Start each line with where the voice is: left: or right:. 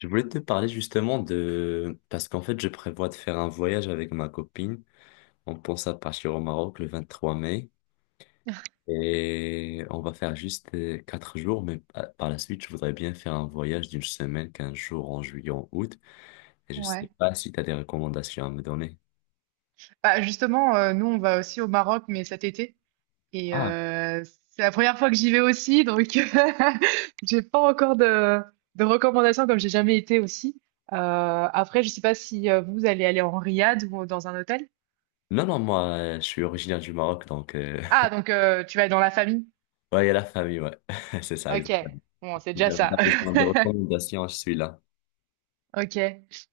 left: Je voulais te parler justement. Parce qu'en fait, je prévois de faire un voyage avec ma copine. On pense à partir au Maroc le 23 mai. Et on va faire juste 4 jours, mais par la suite, je voudrais bien faire un voyage d'une semaine, 15 jours en juillet, en août. Et je
right: Ouais.
left: sais pas si tu as des recommandations à me donner.
right: Bah, justement, nous, on va aussi au Maroc, mais cet été et
left: Ah,
right: heu, c'est la première fois que j'y vais aussi, donc j'ai pas encore de recommandations comme j'ai jamais été aussi. Après, je sais pas si, vous allez aller en riad ou dans un hôtel?
left: non, non, moi, je suis originaire du Maroc, donc.
right: Ah, donc, tu vas être dans la famille?
left: Ouais, il y a la famille, ouais. C'est ça,
right: OK,
left: exactement.
right: bon, c'est déjà
left: J'avais
right: ça.
left: pas besoin de recommandations, je suis là.
right: OK.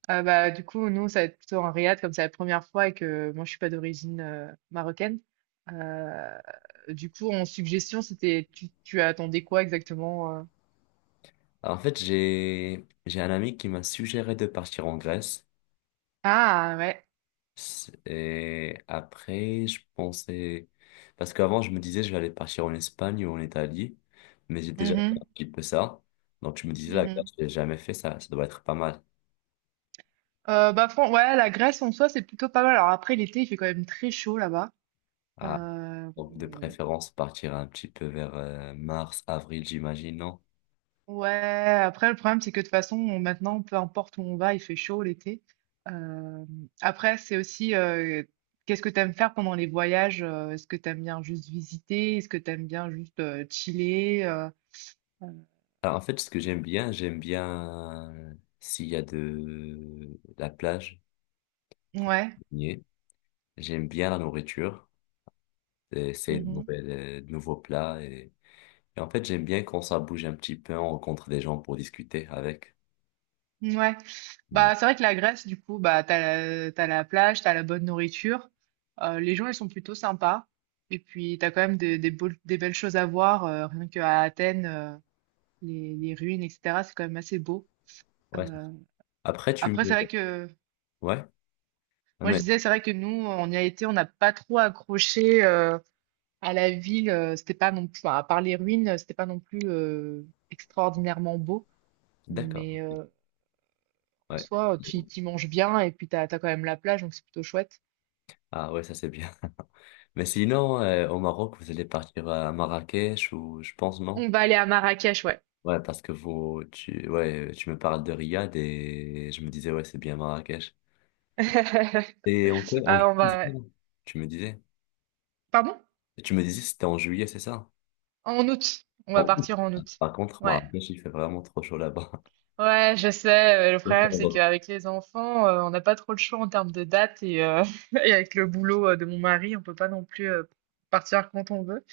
right: Bah, du coup, nous, ça va être plutôt en Riyad, comme c'est la première fois et que moi, je suis pas d'origine, marocaine. Euh, du coup, en suggestion, c'était, tu attendais quoi exactement?
left: En fait, j'ai un ami qui m'a suggéré de partir en Grèce.
right: Ah, ouais.
left: Et après, je pensais. Parce qu'avant, je me disais, je vais aller partir en Espagne ou en Italie, mais j'ai déjà fait un
right: Mhm,
left: petit peu ça. Donc, je me disais, la
right: mhm.
left: glace, j'ai jamais fait ça, ça doit être pas mal.
right: Bah, ouais, la Grèce en soi, c'est plutôt pas mal. Alors après, l'été, il fait quand même très chaud là-bas.
left: Ah,
right: Euh,
left: donc, de préférence, partir un petit peu vers mars, avril, j'imagine, non?
right: Ouais, après, le problème, c'est que de toute façon, maintenant, peu importe où on va, il fait chaud l'été. Euh, Après, c'est aussi, qu'est-ce que tu aimes faire pendant les voyages? Est-ce que tu aimes bien juste visiter? Est-ce que tu aimes bien juste, chiller? Euh,
left: Alors, en fait, ce que j'aime bien, s'il y a de la plage,
right: Ouais.
left: baigner. J'aime bien la nourriture, essayer
right: Mhm,
left: de nouveaux plats. Et en fait, j'aime bien quand ça bouge un petit peu, on rencontre des gens pour discuter avec.
right: ouais.
left: Mm.
right: Bah, c'est vrai que la Grèce, du coup, bah, t'as la plage, t'as la bonne nourriture. Les gens, ils sont plutôt sympas. Et puis, t'as quand même des belles choses à voir. Rien qu'à Athènes, les ruines, etc., c'est quand même assez beau.
left: Ouais.
right: Euh,
left: Après, tu
right: Après, c'est
left: me...
right: vrai que
left: Ouais. Ah,
right: moi je
left: Mais...
right: disais, c'est vrai que nous, on y a été, on n'a pas trop accroché, à la ville. C'était pas non plus, enfin, à part les ruines, c'était pas non plus, extraordinairement beau.
left: D'accord.
right: Mais, en
left: Ouais.
right: soi, manges bien et puis t'as quand même la plage, donc c'est plutôt chouette.
left: Ah ouais, ça c'est bien. Mais sinon, au Maroc, vous allez partir à Marrakech ou je pense non?
right: On va aller à Marrakech, ouais.
left: Ouais, parce que ouais, tu me parles de Riyad et je me disais, ouais, c'est bien Marrakech. Et ok, en
right: Ah, on
left: juillet, c'est
right: va.
left: ça tu me disais.
right: Pardon?
left: Tu me disais c'était en juillet, c'est ça?
right: En août. On
left: En
right: va
left: août.
right: partir en août.
left: Par contre,
right: Ouais.
left: Marrakech, il fait vraiment trop chaud là-bas.
right: Ouais, je sais. Le problème,
left: D'accord,
right: c'est
left: donc,
right: qu'avec les enfants, on n'a pas trop le choix en termes de date et avec le boulot, de mon mari, on peut pas non plus, partir quand on veut.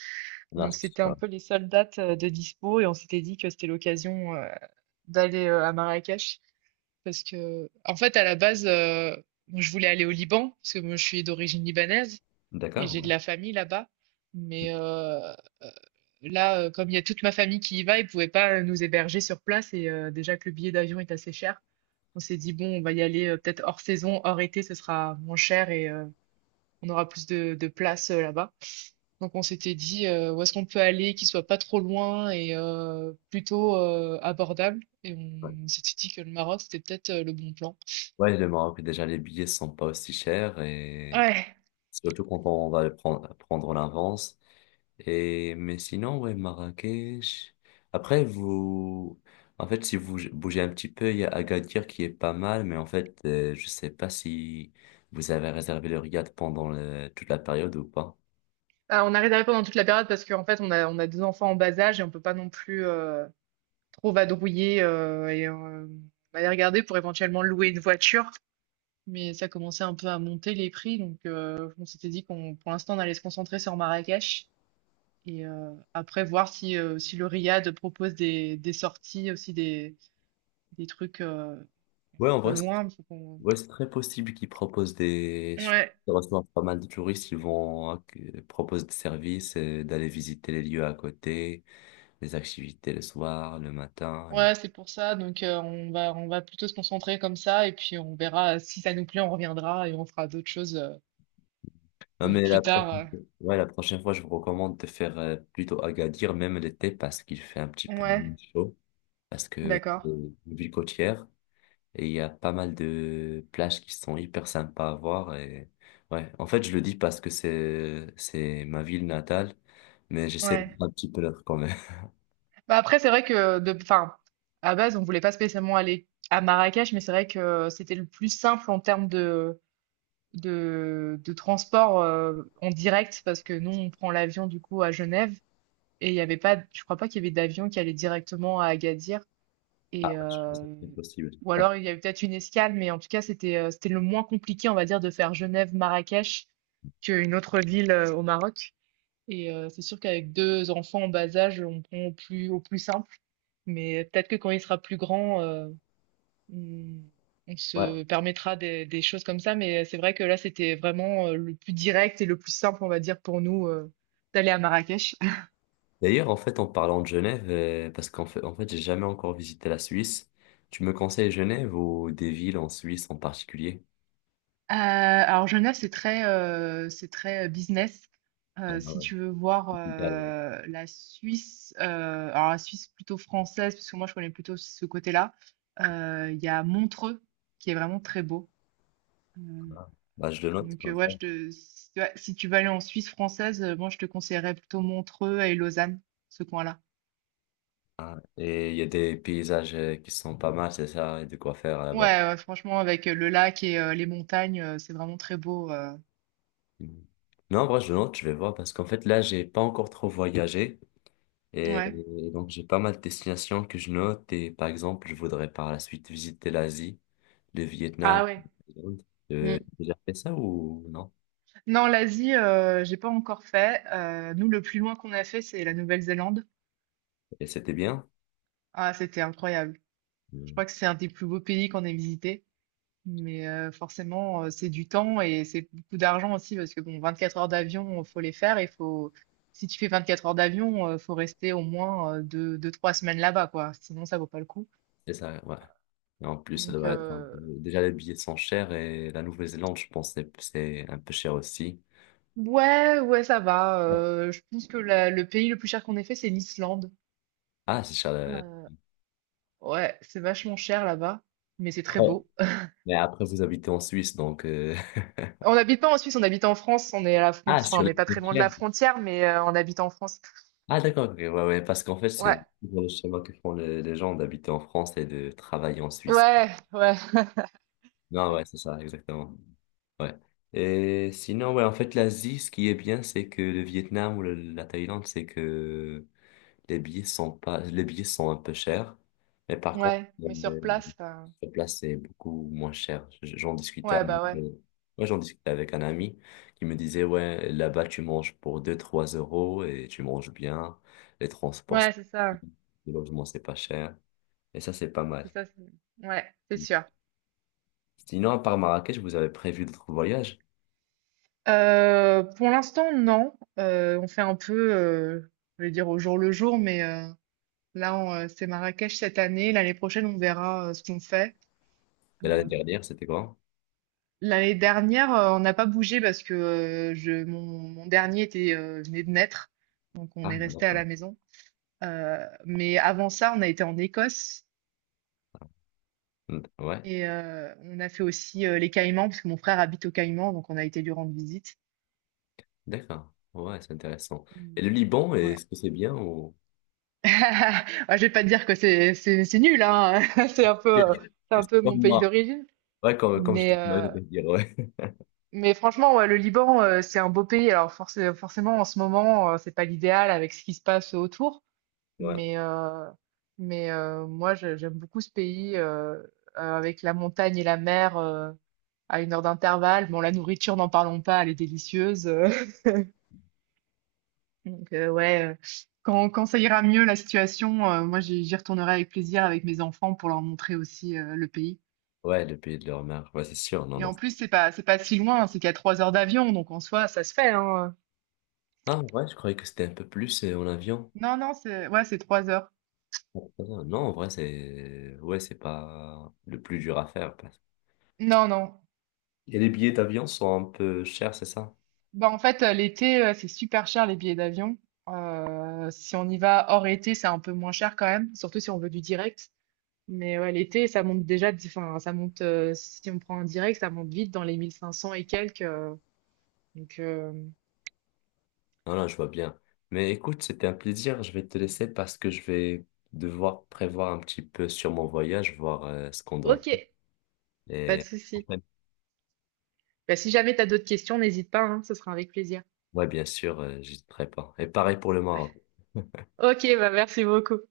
left: là.
right: Donc c'était un peu les seules dates, de dispo, et on s'était dit que c'était l'occasion, d'aller, à Marrakech, parce que en fait, à la base, moi, je voulais aller au Liban, parce que moi je suis d'origine libanaise et
left: D'accord,
right: j'ai
left: ouais.
right: de la famille là-bas. Mais, euh, là, comme il y a toute ma famille qui y va, ils pouvaient pas, nous héberger sur place. Et, déjà que le billet d'avion est assez cher, on s'est dit bon, on va y aller, peut-être hors saison, hors été, ce sera moins cher. Et, on aura plus de place, là-bas. Donc on s'était dit, où est-ce qu'on peut aller, qui soit pas trop loin et, plutôt, abordable. Et
left: Ouais,
right: on s'était dit que le Maroc, c'était peut-être, le bon plan.
left: ouais, le Maroc, déjà, les billets sont pas aussi chers et
right: Ouais.
left: surtout quand on va le prendre l'avance. Et, mais sinon, ouais, Marrakech. Après, vous, en fait, si vous bougez un petit peu, il y a Agadir qui est pas mal, mais en fait, je sais pas si vous avez réservé le riad pendant toute la période ou pas.
right: Ah, on a réservé pendant toute la période, parce qu'en fait on a deux enfants en bas âge et on peut pas non plus, trop vadrouiller, et, on allait regarder pour éventuellement louer une voiture. Mais ça commençait un peu à monter les prix, donc, on s'était dit qu'on, pour l'instant, on allait se concentrer sur Marrakech et, après voir si, si le Riad propose des sorties, aussi des trucs, un
left: Ouais, en
right: peu
left: vrai,
right: loin.
left: ouais, c'est très possible qu'ils proposent.
right: Ouais,
left: Ils reçoivent pas mal de touristes, ils vont hein, proposent des services, d'aller visiter les lieux à côté, les activités le soir, le matin.
right: ouais, c'est pour ça. Donc, on va plutôt se concentrer comme ça, et puis on verra si ça nous plaît, on reviendra et on fera d'autres choses,
left: Non, mais la
right: plus tard.
left: prochaine... Ouais, la prochaine fois, je vous recommande de faire plutôt Agadir, même l'été, parce qu'il fait un petit peu
right: Ouais,
left: chaud, parce que c'est
right: d'accord.
left: une ville côtière, et il y a pas mal de plages qui sont hyper sympas à voir. Ouais, en fait, je le dis parce que c'est ma ville natale, mais j'essaie de
right: Ouais.
left: faire un petit peu l'autre quand même.
right: Bah après, c'est vrai que, enfin, à base, on voulait pas spécialement aller à Marrakech, mais c'est vrai que c'était le plus simple en termes de transport, en direct, parce que nous, on prend l'avion du coup à Genève, et il y avait pas, je crois pas qu'il y avait d'avion qui allait directement à Agadir,
left: Ah
right: et
left: ouais, je pense que
right: euh,
left: c'est possible.
right: ou
left: Ah,
right: alors il y avait peut-être une escale, mais en tout cas, c'était, c'était le moins compliqué, on va dire, de faire Genève-Marrakech qu'une autre ville, au Maroc. Et, c'est sûr qu'avec deux enfants en bas âge, on prend au plus simple. Mais peut-être que quand il sera plus grand, on, on
left: ouais.
right: se permettra des choses comme ça. Mais c'est vrai que là, c'était vraiment, le plus direct et le plus simple, on va dire, pour nous, d'aller à Marrakech.
left: D'ailleurs, en fait, en parlant de Genève, parce qu'en fait, j'ai jamais encore visité la Suisse. Tu me conseilles Genève ou des villes en Suisse en particulier?
right: Alors Genève, c'est très business.
left: Ah
right: Si
left: ouais.
right: tu veux voir,
left: Bah,
right: la Suisse, alors la Suisse plutôt française, parce que moi, je connais plutôt ce côté-là. Il y a Montreux, qui est vraiment très beau. Euh,
left: bah, je le note
right: donc,
left: comme
right: ouais,
left: ça.
right: je te, si, ouais, si tu vas aller en Suisse française, moi je te conseillerais plutôt Montreux et Lausanne, ce coin-là.
left: Ah, et il y a des paysages qui sont pas mal, c'est ça, et de quoi faire là-bas.
right: Ouais, ouais, franchement, avec, le lac et, les montagnes, c'est vraiment très beau.
left: Mhm. Non, en vrai, je le note, je vais voir, parce qu'en fait, là, j'ai pas encore trop voyagé. Et
right: Ouais.
left: donc, j'ai pas mal de destinations que je note. Et par exemple, je voudrais par la suite visiter l'Asie. Le Vietnam,
right: Ah, ouais.
left: la Thaïlande.
right: Mm.
left: T'as déjà fait ça ou non?
right: Non, l'Asie, j'ai pas encore fait. Nous, le plus loin qu'on a fait, c'est la Nouvelle-Zélande.
left: Et c'était bien?
right: Ah, c'était incroyable. Je
left: Mm.
right: crois que c'est un des plus beaux pays qu'on ait visité. Mais, forcément, c'est du temps et c'est beaucoup d'argent aussi, parce que bon, 24 heures d'avion, faut les faire et faut, si tu fais 24 heures d'avion, faut rester au moins, 2-2-3 semaines là-bas, quoi. Sinon ça vaut pas le coup.
left: C'est ça, ouais. Et en plus, ça
right: Donc,
left: doit être un peu... Déjà, les billets sont chers et la Nouvelle-Zélande, je pense, c'est un peu cher aussi.
right: ouais, ouais, ça va,
left: Non.
right: je pense que la le pays le plus cher qu'on ait fait, c'est l'Islande.
left: Ah, c'est cher.
right: Heu, ouais, c'est vachement cher là-bas, mais c'est très
left: Après-
right: beau.
left: Mais après, vous habitez en Suisse, donc.
right: On n'habite pas en Suisse, on habite en France, on est à la fron
left: Ah,
right: enfin,
left: sur
right: on n'est
left: les
right: pas très loin de
left: frontières.
right: la frontière, mais, on habite en France.
left: Ah, d'accord, ok, ouais, ouais, parce qu'en fait,
right: Ouais,
left: c'est toujours le schéma que font les gens d'habiter en France et de travailler en Suisse.
right: ouais, ouais.
left: Non, ouais,
right: Mais,
left: c'est ça, exactement. Ouais. Et sinon, ouais, en fait, l'Asie, ce qui est bien, c'est que le Vietnam ou la Thaïlande, c'est que les billets sont pas, les billets sont un peu chers. Mais par contre,
right: ouais, mais sur place,
left: sur place, c'est beaucoup moins cher. J'en discutais
right: ouais,
left: avec,
right: bah, ouais.
left: ouais, j'en discutais avec un ami qui me disait, ouais, là-bas, tu manges pour deux trois euros et tu manges bien. Les transports,
right: Ouais, c'est ça.
left: le logement, c'est pas cher. Et ça, c'est pas mal.
right: C'est ça, ouais, c'est sûr.
left: Sinon, à part Marrakech, vous avez prévu d'autres voyages?
right: Pour l'instant, non. On fait un peu, je vais dire au jour le jour, mais, là, c'est Marrakech cette année. L'année prochaine, on verra, ce qu'on fait.
left: Et l'année
right: Euh,
left: dernière, c'était quoi?
right: L'année dernière, on n'a pas bougé parce que, mon dernier était, venait de naître. Donc, on
left: Ah,
right: est resté à
left: d'accord.
right: la maison. Mais avant ça, on a été en Écosse.
left: Mm, ouais,
right: Et, on a fait aussi, les Caïmans, parce que mon frère habite aux Caïmans, donc on a été lui rendre visite.
left: d'accord. Ouais, c'est intéressant. Et le
right: Mais
left: Liban,
right: ouais.
left: est-ce que c'est bien ou.
right: Ah, je vais pas te dire que c'est nul, hein, c'est un peu,
left: Yeah.
right: heu, c'est un
left: C'est
right: peu mon
left: comme
right: pays
left: moi.
right: d'origine.
left: Ouais, comme je
right: Mais
left: disais,
right: heu,
left: je vais dire, ouais.
right: mais franchement, ouais, le Liban, c'est un beau pays. Alors, force forcément, en ce moment, c'est pas l'idéal avec ce qui se passe autour,
left: Ouais,
right: mais, moi, je j'aime beaucoup ce pays, avec la montagne et la mer, à une heure d'intervalle. Bon, la nourriture, n'en parlons pas, elle est délicieuse. Donc, ouais, quand ça ira mieux la situation, moi, j'y retournerai avec plaisir avec mes enfants pour leur montrer aussi, le pays.
left: ouais, le pays de leur mère. Ouais, c'est sûr. Non,
right: Et
left: non.
right: en plus, c'est pas si loin, c'est qu'à 3 heures d'avion, donc en soi ça se fait, hein.
left: Ah, ouais, je croyais que c'était un peu plus en avion.
right: Non, non, c'est ouais, c'est 3 heures.
left: Ah, non, en vrai. Ouais, c'est pas le plus dur à faire.
right: Non, non.
left: Et les billets d'avion sont un peu chers, c'est ça?
right: Bah en fait, l'été, c'est super cher les billets d'avion. Si on y va hors été, c'est un peu moins cher quand même, surtout si on veut du direct. Mais ouais, l'été ça monte déjà, enfin ça monte, si on prend un direct ça monte vite dans les 1 500 et quelques. Donc euh,
left: Non, non, je vois bien. Mais écoute, c'était un plaisir. Je vais te laisser parce que je vais devoir prévoir un petit peu sur mon voyage, voir ce qu'on doit.
right: ok. Pas de
left: Et
right: souci. Bah, si jamais tu as d'autres questions, n'hésite pas, hein, ce sera avec plaisir.
left: ouais, bien sûr, j'hésiterai pas. Et pareil pour le Maroc.
right: Ok, bah merci beaucoup.